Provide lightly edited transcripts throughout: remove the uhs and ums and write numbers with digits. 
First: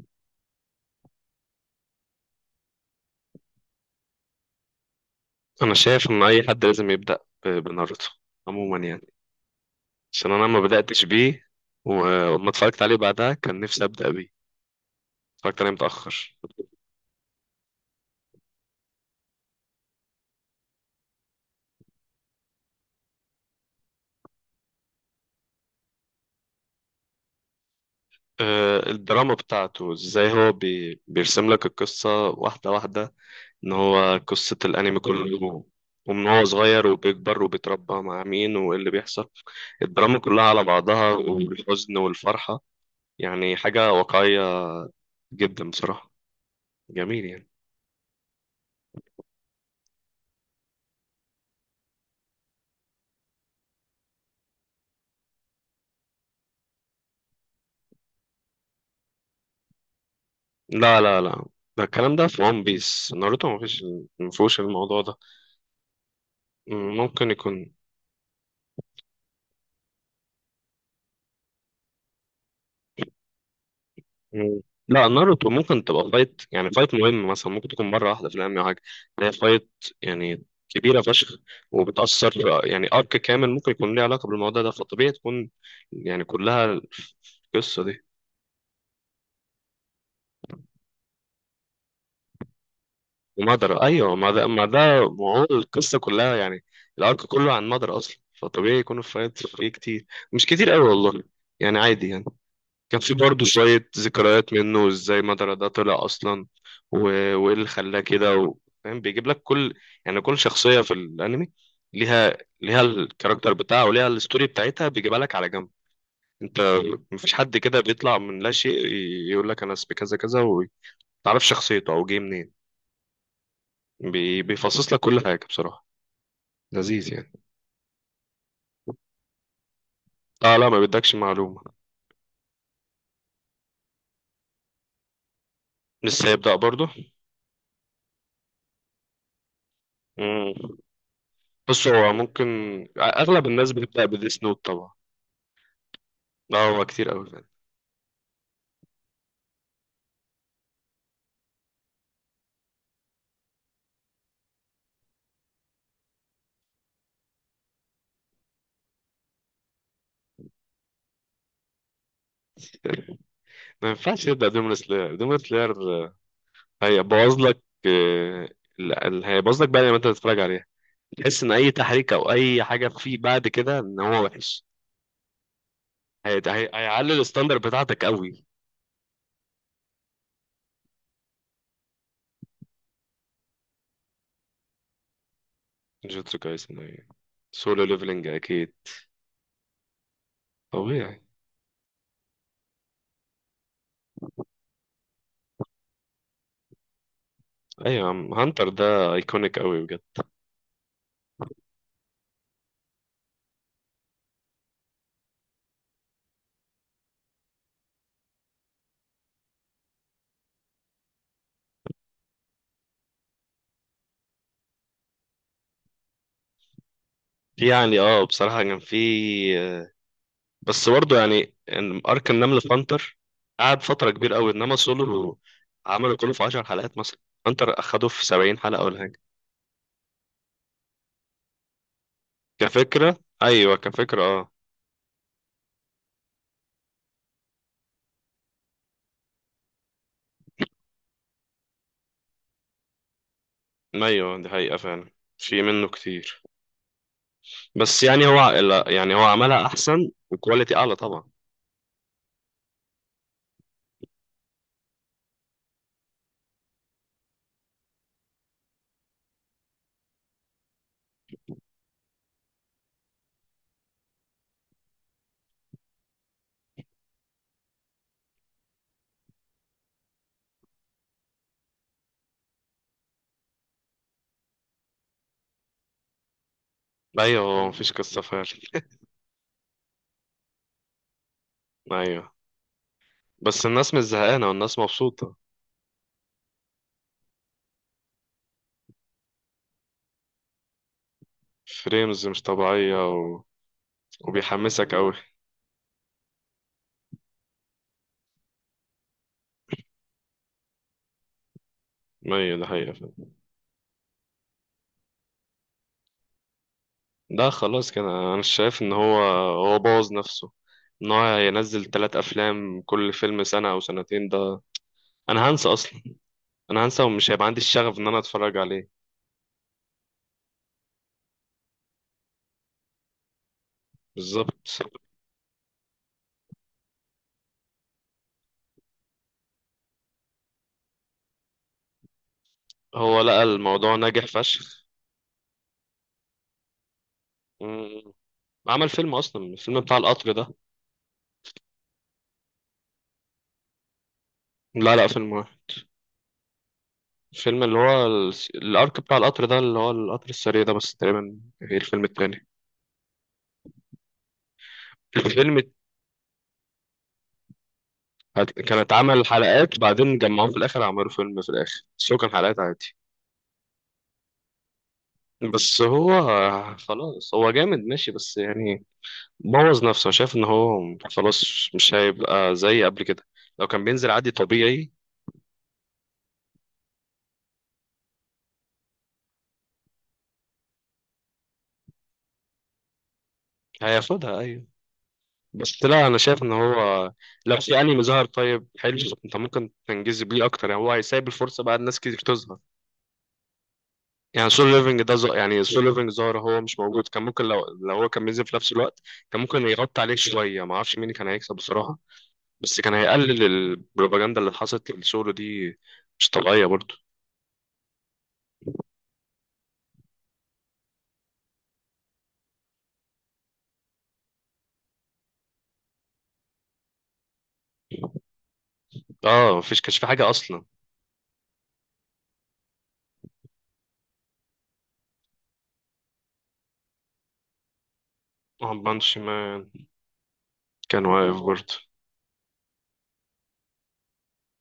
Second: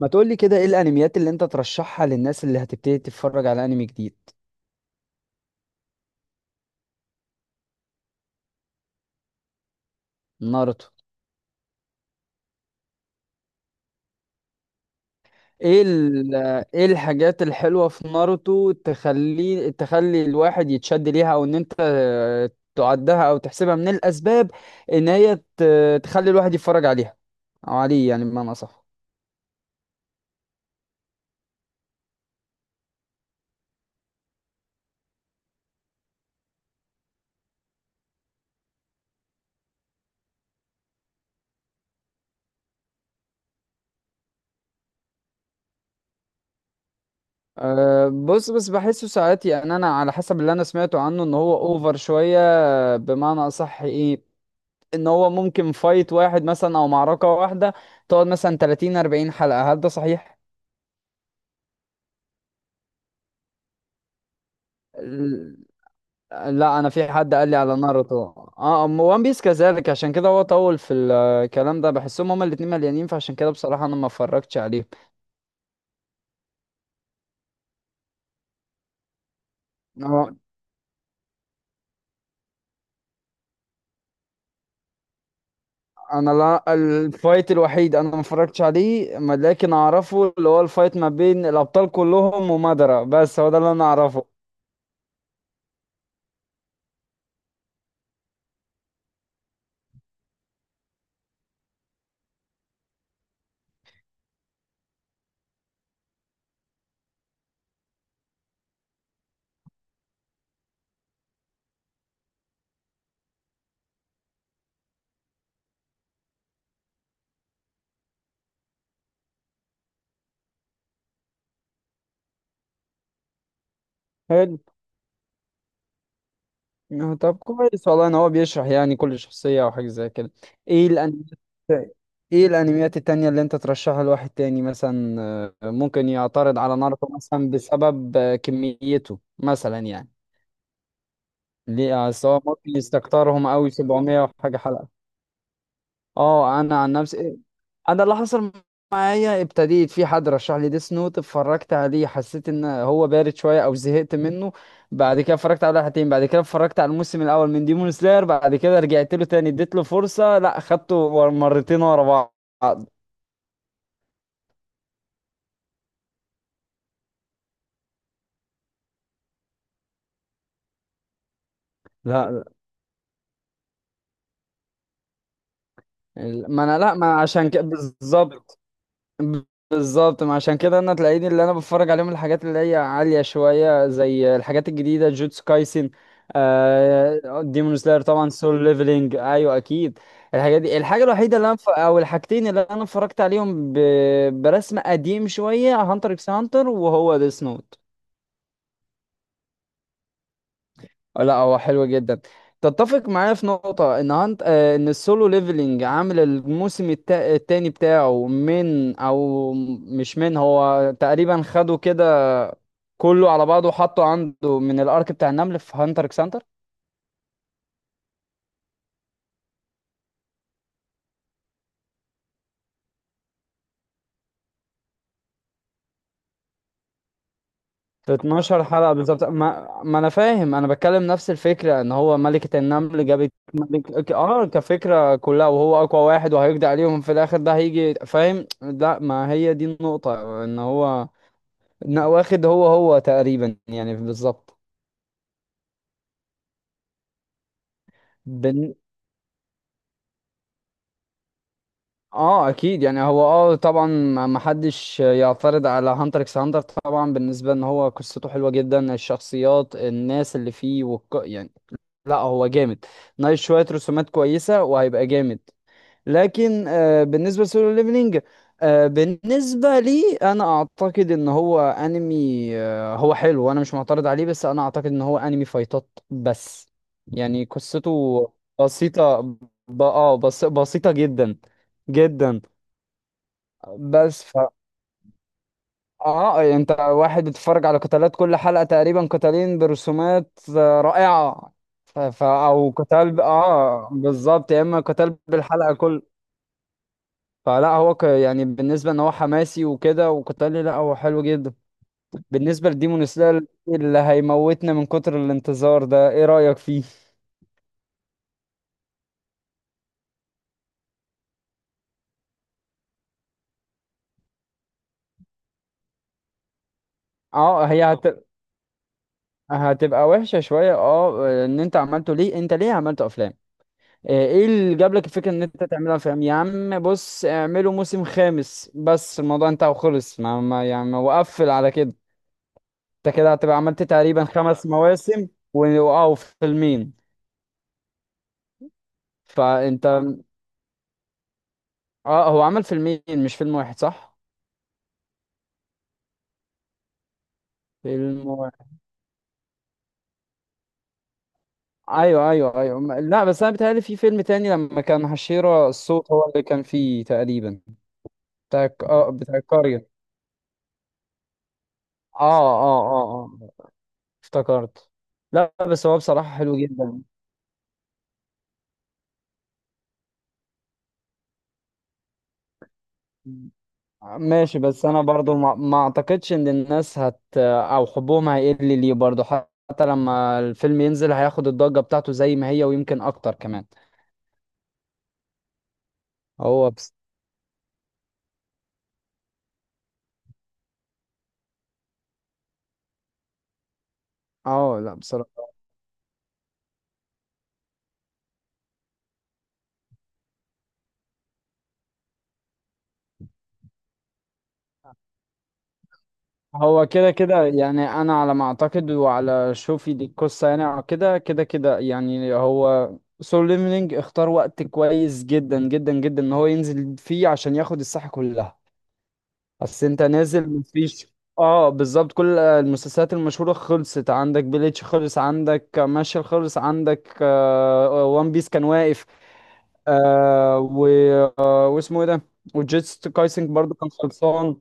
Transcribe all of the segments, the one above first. ما تقولي كده، ايه الانميات اللي انت ترشحها للناس اللي هتبتدي تتفرج على انمي جديد؟ انا شايف ان اي حد لازم يبدا بناروتو عموما يعني، عشان انا ما ناروتو. بداتش بيه وما اتفرجت عليه بعدها، كان نفسي ابدا بيه. اتفرجت عليه ايه متاخر. ايه الحاجات الحلوة في ناروتو تخلي الواحد يتشد ليها، او ان انت تعدها او تحسبها من الاسباب ان هي تخلي الواحد يتفرج عليها، او عليه يعني بمعنى اصح. الدراما بتاعته ازاي، هو بيرسم لك القصه واحده واحده، ان هو قصه الانمي كله، ومن هو صغير وبيكبر وبيتربى مع مين وايه اللي بيحصل، الدراما كلها على بعضها والحزن والفرحه. يعني حاجه واقعيه جدا بصراحه. جميل يعني. أه بص، بس بحسه ساعات، يعني انا على حسب اللي انا سمعته عنه ان هو اوفر شوية، بمعنى اصح ايه، ان هو ممكن فايت واحد مثلا او معركة واحدة تقعد مثلا 30 40 حلقة. هل ده صحيح؟ لا لا لا، ده الكلام ده في ون بيس. ناروتو ما فيش، ما فيهوش الموضوع ده. ال- لا انا في ممكن حد قال لي يكون. على ناروتو. اه وان بيس كذلك، عشان كده هو طول في الكلام ده، بحسهم هما الاتنين مليانين، فعشان كده بصراحة انا ما اتفرجتش مم. عليهم. لا، ناروتو ممكن تبقى فايت، يعني فايت مهم مثلا، ممكن تكون مرة واحدة في الأنمي أو حاجة. هي فايت آه، يعني كبيرة فشخ، وبتأثر. يعني أرك كامل ممكن يكون ليه علاقة بالموضوع ده، فطبيعي تكون يعني انا لا، كلها. الفايت القصة الوحيد دي انا ما اتفرجتش عليه لكن اعرفه، اللي هو الفايت ما بين الابطال كلهم ومادارا، بس هو ده اللي ومدرة، انا أيوه اعرفه. ما ده ما ده، وعموما القصة كلها يعني الأرك كله عن مدرة أصلا، فطبيعي يكون الفايت فيه كتير. مش كتير أوي والله، يعني عادي يعني. كان في برضه شوية ذكريات منه، ازاي مدرة ده طلع أصلا، و... وإيه اللي خلاه كده. و... فاهم، بيجيب لك كل، يعني كل شخصية في الأنمي ليها، الكاركتر بتاعها وليها الستوري بتاعتها، بيجيبها لك على جنب أنت. مفيش حد كده بيطلع من لا شيء يقول لك أنا اسمي كذا كذا، ومتعرفش شخصيته أو جه منين. بيفصص لك كل حاجة بصراحة. لذيذ آه، يعني. طب كويس والله ان هو بيشرح يعني كل شخصية او حاجة زي كده. اه لا، ما ايه بيدكش الانميات معلومة. ايه الانميات التانية اللي انت ترشحها لواحد تاني؟ مثلا ممكن لسه هيبدأ يعترض على برضه. ناروتو مثلا بسبب كميته مثلا يعني. مم. بص ليه هو سواء ممكن، ممكن أغلب يستكترهم اوي الناس بتبدأ 700 بديس وحاجة نوت حلقة. طبعا. لا اه انا هو عن كتير أوي. نفسي، انا اللي حصل معايا ابتديت في حد رشح لي ديس نوت، اتفرجت عليه حسيت ان هو بارد شويه او زهقت منه، بعد كده اتفرجت على حلقتين، بعد كده اتفرجت على الموسم الاول من ديمون سلاير، بعد كده رجعت له تاني اديت له فرصه، لا خدته مرتين ورا بعض. ما ينفعش تبدا دومينو سلاير. دومينو سلاير هيبوظ لك. هيبوظ لك بقى لما انت تتفرج عليها، تحس ان اي تحريك لا او لا. اي حاجه فيه بعد كده ان هو وحش. ما انا لا هيعلي ما عشان الستاندر كده بتاعتك قوي. بالظبط، بالظبط ما عشان كده تلاقيني اللي انا بتفرج عليهم الحاجات اللي هي عالية شوية، زي الحاجات الجديدة، جوتسو كايسن، جوتسو كايسن، أيوة. آه ديمون سولو سلاير ليفلنج طبعا، سول اكيد. ليفلينج ايوه اكيد. الحاجات دي الحاجة طبيعي. الوحيدة اللي او الحاجتين اللي انا اتفرجت عليهم برسم قديم شوية، هانتر اكس هانتر وهو ديس نوت. ايوه يا عم، هانتر ده ايكونيك قوي بجد. لا هو حلو جدا. تتفق معايا في نقطة ان هانت آه، ان السولو ليفلينج عامل الموسم التاني بتاعه من او مش من هو تقريبا، خده كده كله على بعضه وحطه عنده من الارك بتاع النمل في هانتر اكس هانتر في يعني بصراحه كان في، آه، بس برضه يعني إن ارك النمل في هانتر قعد فتره كبيره قوي، انما سولو عملوا كله في 10 حلقات مثلا، هانتر اخدوه في في 70 12 حلقه حلقة ولا حاجه. بالظبط. ما انا فاهم، انا بتكلم نفس الفكرة، ان هو ملكة النمل كفكرة جابت أيوة، كفكرة اه أه. كفكرة كلها وهو اقوى واحد وهيقضي عليهم في الاخر، ده هيجي فاهم؟ لا ما هي دي النقطة، ان هو لا، واخد هو هو تقريبا يعني أيوة دي بالظبط. حقيقة فعلا، في منه كتير. بس يعني هو، بن... لا يعني هو عملها أحسن وكواليتي أعلى طبعا. اه اكيد يعني، هو اه طبعا ما حدش يعترض على هانتر اكس هانتر طبعا، بالنسبه ان هو قصته حلوه جدا، الشخصيات، الناس اللي فيه، يعني لا هو جامد، ناقش شويه، رسومات كويسه وهيبقى جامد. لكن آه، بالنسبة لسولو ليفلينج، آه، بالنسبة لي أنا أعتقد إن هو أنمي آه، هو حلو وأنا مش معترض عليه، بس أنا أعتقد إن هو أنمي فايتات بس، يعني أيوة، هو مفيش قصة قصته فعلا. بسيطة بسيطة جدا أيوة، جدا. بس الناس مش بس ف زهقانة والناس مبسوطة. آه أنت واحد بتتفرج على قتالات، كل حلقة تقريبا قتالين برسومات آه، رائعة. فريمز مش أو طبيعية، قتال ب... و... آه بالظبط، يا إما وبيحمسك أوي. قتال بالحلقة كل. فلا هو يعني بالنسبة ان هو حماسي وكده وقتالي، لا هو حلو جدا. أيوة دي بالنسبة حقيقة لديمون فعلا. سلاير اللي هيموتنا من كتر الانتظار ده، ايه رأيك فيه؟ ده خلاص كده. أنا شايف إن هو بوظ نفسه، إن هو ينزل تلات أفلام كل فيلم سنة أو سنتين ده. أنا هنسى أصلا. أنا هنسى ومش هيبقى عندي اه الشغف إن أنا أتفرج عليه. هتبقى وحشة شوية. اه ان انت عملته ليه؟ انت ليه عملت افلام؟ آه، ايه بالظبط، اللي جاب لك الفكرة ان انت تعملها افلام؟ يا عم بص، اعمله موسم خامس بس، الموضوع انتهى وخلص، ما يعني وقفل على كده. انت هو كده لقى هتبقى عملت الموضوع ناجح تقريبا خمس فشخ. مواسم اه وفيلمين. مم. عمل فيلم اصلا، الفيلم فانت بتاع القطر ده. اه هو عمل فيلمين مش فيلم واحد، صح؟ لا لا، فيلم واحد. الفيلم اللي هو فيلم واحد، الارك بتاع القطر ده، اللي هو القطر السريع ده بس تقريبا، غير الفيلم ايوه التاني. ايوه ايوه لا بس انا بيتهيألي في فيلم تاني لما كان الفيلم حشيرة الصوت، هو اللي كان فيه تقريبا. بتاع كان اه اتعمل بتاع حلقات القرية. بعدين جمعوهم في الاخر، عملوا فيلم في الاخر، بس هو اه كان حلقات اه عادي. اه اه، افتكرت. لا بس بس هو هو بصراحة حلو جدا. خلاص، هو جامد ماشي بس يعني بوظ نفسه. شايف ان هو خلاص مش هيبقى زي قبل كده، لو كان بينزل عادي ماشي بس طبيعي. انا برضو ما اعتقدش ان الناس هت او حبهم هيقل ليه برضو، حتى لما الفيلم ينزل هياخد الضجة بتاعته زي ما هي ويمكن اكتر كمان. هياخدها ايوه، بس لا، انا شايف ان هو بس، هو لو في انمي ظهر طيب حلو، انت ممكن تنجذب بيه اكتر، يعني هو هيسيب الفرصه بقى الناس كتير تظهر. يعني سول اه لا ليفنج ده بصراحة يعني سول ليفنج ظهر، هو مش موجود. كان ممكن لو هو كان بينزل في نفس الوقت، كان ممكن يغطي عليه شويه. ما اعرفش مين كان هيكسب بصراحه، بس كان هيقلل البروباجندا اللي حصلت لسولو دي. مش طبيعيه هو برضه. كده كده يعني، انا على ما اعتقد وعلى شوفي دي القصه يعني، أو كده كده كده يعني، هو سول ليفلينج اختار وقت كويس جدا جدا جدا ان هو ينزل فيه، عشان ياخد الساحه كلها. اه مفيش، اصل كانش انت في حاجه نازل اصلا. مفيش، اه بالظبط، كل المسلسلات المشهوره خلصت، عندك بليتش خلص، عندك ماشي خلص، عندك وان بيس كان وان بانش واقف، مان آه و كان واقف آه برضه. واسمه ايه ده، وجيتس كايسنج برضو كان خلصان.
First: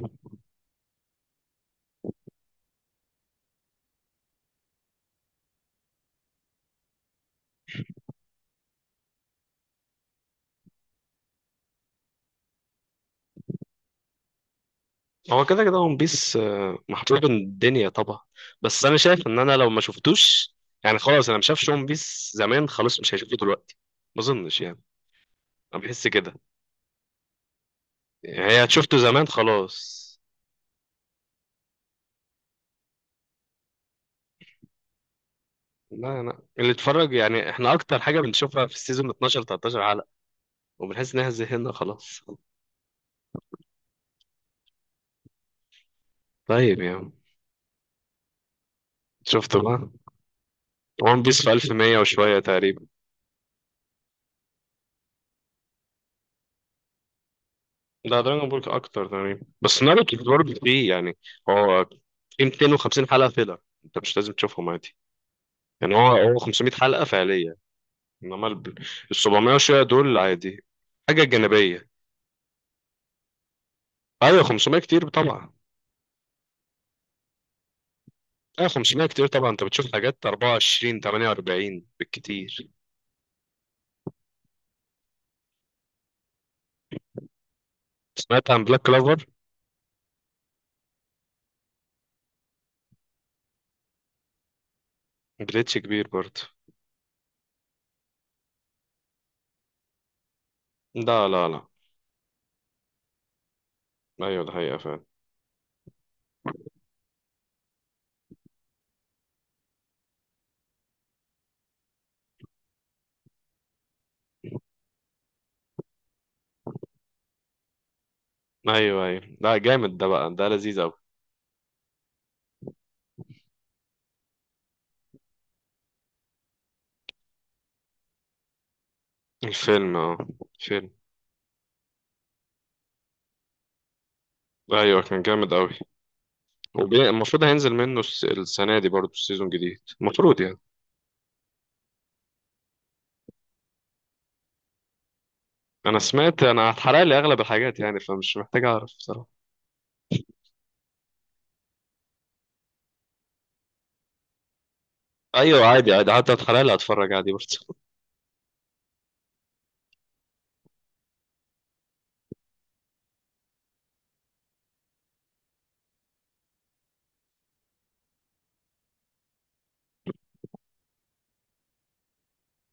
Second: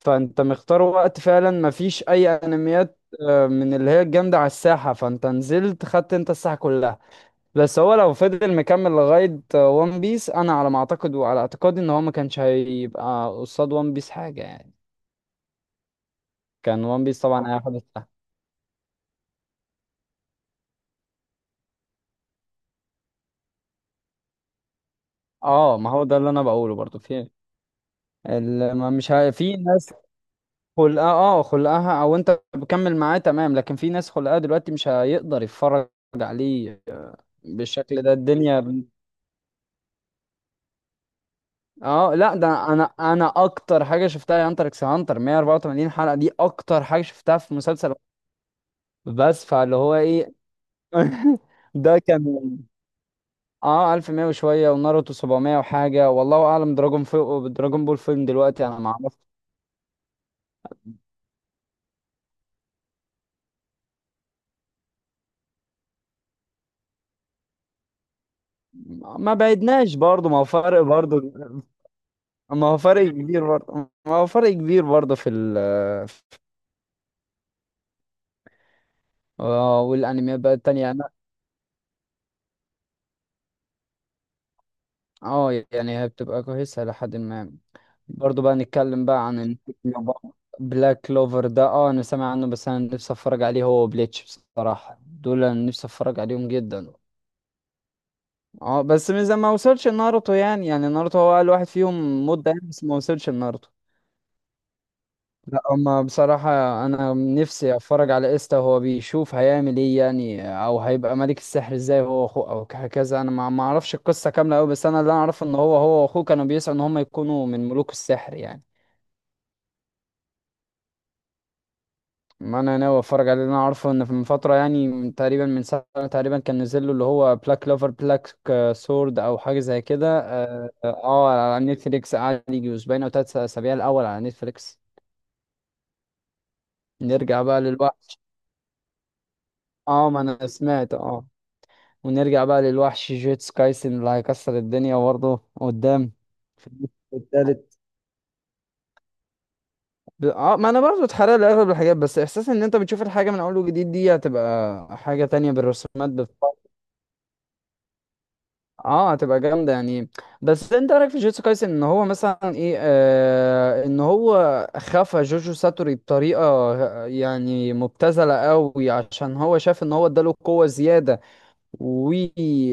فانت مختار وقت فعلا، مفيش اي انميات آه، من اللي هي الجامدة على الساحة، فانت نزلت خدت انت الساحة كلها. بس هو لو فضل مكمل لغاية وان بيس، انا على ما اعتقد وعلى اعتقادي ان هو ما كانش هيبقى قصاد وان بيس حاجة يعني. هو كده كده ون بيس كان وان بيس محبوب طبعا هياخد الدنيا الساحة. طبعا. بس انا شايف ان انا لو ما شفتوش، يعني خلاص، انا ما شافش ون بيس زمان، خلاص مش هيشوفه دلوقتي ما اظنش يعني. اه انا ما هو بحس ده اللي كده، انا بقوله برضو، في يعني هي ال- ما شفته مش زمان ه... في ناس خلاص. خلقها، اه خلقها او انت بكمل معاه تمام، لكن في ناس خلقها دلوقتي مش هيقدر يتفرج لا لا، اللي عليه اتفرج، يعني احنا اكتر بالشكل ده حاجه الدنيا. بنشوفها في السيزون 12 13 حلقه، وبنحس انها زهقنا اه خلاص. لا، ده انا اكتر حاجه شفتها هي هانتر اكس هانتر 184 حلقه، دي طيب اكتر حاجه يعني شفتها في مسلسل. بس شفته فاللي بقى. هو ايه؟ ون بيس في 1100 ده كان وشويه تقريبا. اه 1100 وشويه، وناروتو 700 وحاجه، والله اعلم، دراجون فوق دراجون بول لا، فيلم دراجون بول دلوقتي انا ما اكتر اعرف. تقريبا، بس ناروتو برضه فيه يعني، هو في 250 حلقه فيلر انت مش لازم تشوفهم عادي. يعني هو 500 حلقة فعلية، انما ال ما 700 وشوية بعدناش دول برضه، ما هو عادي. فرق حاجة برضه، جانبية. ما هو فرق كبير برضه، ما هو ايوه فرق 500 كبير كتير برضه في طبعا. ال. ايوه 500 كتير طبعا، انت آه، بتشوف حاجات والانميات بقى التانية 24 انا، 48 بالكتير. اه يعني هي بتبقى كويسه لحد ما، برضو سمعت بقى عن بلاك نتكلم كلوفر. بقى عن بلاك كلوفر ده اه انا سامع عنه، بس انا نفسي اتفرج عليه هو وبليتش. بصراحة دول انا جليتش نفسي كبير اتفرج برضه. عليهم جدا. اه بس من زمان ما وصلش ناروتو يعني، يعني ناروتو لا هو لا اقل لا. واحد فيهم مدة يعني، بس ما وصلش لناروتو. ايوه ده حقيقة فعلا. لا اما بصراحة، انا نفسي اتفرج على ايستا وهو بيشوف هيعمل ايه يعني، او هيبقى ملك السحر ازاي هو واخوه، او هكذا. انا ما اعرفش القصة كاملة قوي، بس انا اللي انا اعرفه ان هو هو واخوه كانوا بيسعوا ان هم يكونوا من ملوك السحر يعني. ايوه ايوه، لا جامد، ده بقى ده لذيذ اوي. ما انا ناوي اتفرج عليه، لأن انا عارفه ان في من فتره يعني من تقريبا من سنه تقريبا كان نزل له اللي هو بلاك لوفر بلاك سورد او حاجه زي الفيلم، كده اه، فيلم. آه، على نتفليكس، قعد يجي اسبوعين او ثلاث اسابيع الاول على نتفليكس. ايوه كان جامد اوي. نرجع المفروض بقى هينزل منه للوحش. السنة دي برضه، السيزون جديد اه ما المفروض انا يعني. سمعت، اه ونرجع بقى للوحش جيتس كايسن اللي هيكسر الدنيا برضه انا قدام سمعت، في انا الجزء اتحرق لي اغلب التالت. الحاجات يعني، فمش محتاج اعرف بصراحة. اه ما انا برضه اتحرق لي اغلب الحاجات، بس احساس ان انت بتشوف الحاجه من اول وجديد دي هتبقى حاجه تانية ايوه عادي بالرسومات. عادي، حتى اتحلال اتفرج عادي برضه. اه هتبقى جامده يعني. بس انت إيه رايك في جوجوتسو كايسن، ان هو مثلا ايه آه ان هو خفى جوجو ساتوري بطريقه يعني مبتذله قوي، عشان هو شاف ان هو اداله قوه زياده، و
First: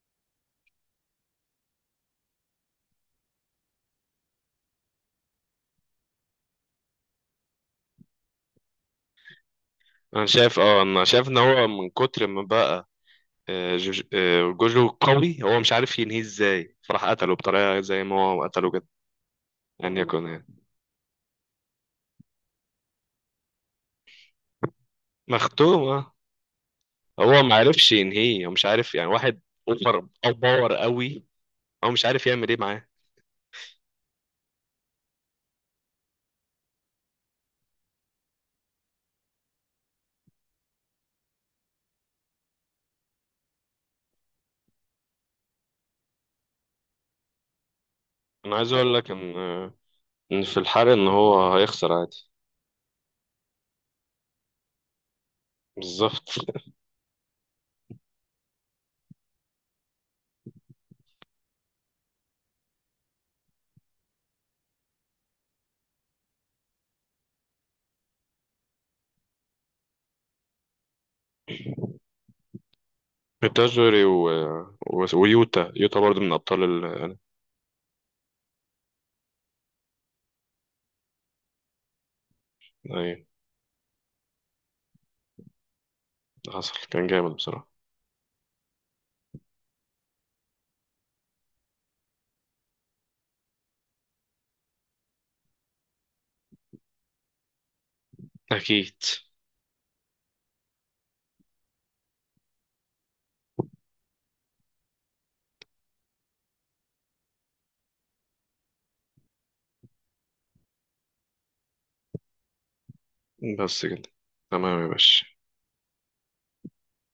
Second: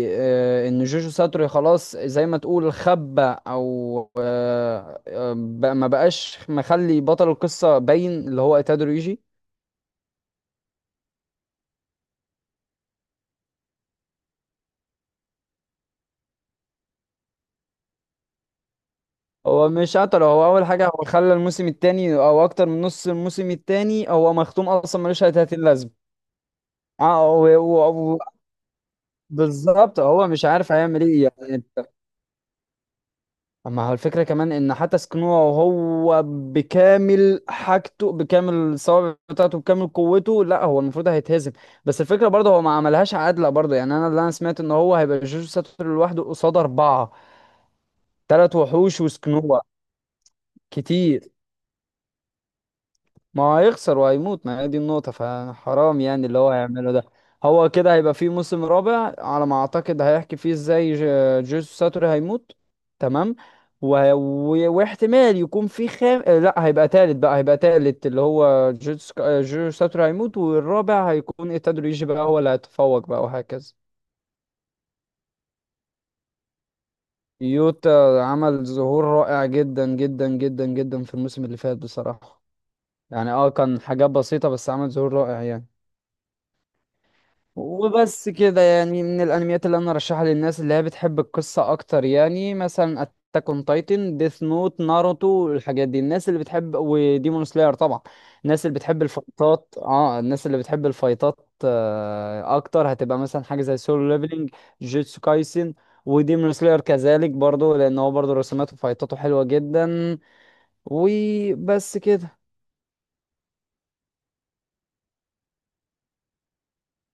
آه ان جوجو ساتوري خلاص زي ما تقول خبى او آه آه، بقى ما بقاش، مخلي بطل القصه باين اللي هو ايتادو ريجي. انا شايف، انا شايف ان هو من كتر ما بقى جوجو قوي، هو مش عارف ينهيه ازاي، فراح قتله بطريقه زي ما هو قتله كده. هو ان مش قتله، يكون هو يعني اول حاجه هو خلى الموسم التاني او اكتر من نص الموسم التاني هو مختوم اصلا، ملوش اي 30 مختوم، لازمه. اه. اه هو ما عرفش ينهيه، هو مش عارف يعني واحد بالظبط اوفر هو او مش عارف باور هيعمل قوي، ايه يعني انت. هو مش عارف يعمل ايه معاه. اما هو الفكره كمان ان حتى سكنوه، وهو بكامل حاجته بكامل الصوابع بتاعته بكامل قوته، لا هو المفروض هيتهزم. بس الفكره برضه هو ما عملهاش عادله برضه، يعني انا اللي انا سمعت ان هو هيبقى جوجو ساتورو لوحده قصاد اربعه، انا ثلاث عايز اقول وحوش لك ان وسكنوه ان في الحرق ان كتير. هو هيخسر عادي. ما هو هيخسر وهيموت، ما هي دي النقطة، فحرام يعني بالظبط اللي هو هيعمله ده. هو كده هيبقى فيه موسم رابع على ما أعتقد هيحكي فيه ازاي جيسوس ساتوري هيموت. تمام. واحتمال يكون في خام آه، لا هيبقى تالت بقى، هيبقى تالت اللي هو جيسوس آه، جيسوس ساتوري هيموت، والرابع هيكون إيتادوري يجي بقى هو اللي هيتفوق بقى وهكذا. ميتاجوري ويوتا، برضه من ابطال ال... آه، يوتا عمل ظهور رائع جدا جدا جدا جدا في الموسم اللي فات بصراحة، ايه، يعني اه كان حاجات بسيطة بس عمل ظهور رائع يعني. حصل كان جامد بصراحه. وبس كده يعني، من الانميات اللي انا ارشحها للناس اللي هي بتحب القصة اكتر، يعني مثلا اتاك اون تايتن، ديث نوت، ناروتو، الحاجات دي الناس اللي بتحب، وديمون سلاير طبعا. الناس اللي اكيد. بتحب الفايتات اه الناس اللي بتحب الفايتات آه اكتر هتبقى مثلا حاجة زي سولو ليفلينج، جيتسو كايسن، وديمون سلاير كذلك برضو لان هو برضو رسوماته وفايتاته حلوة جدا. وبس كده. بس كده. تمام يا باشا.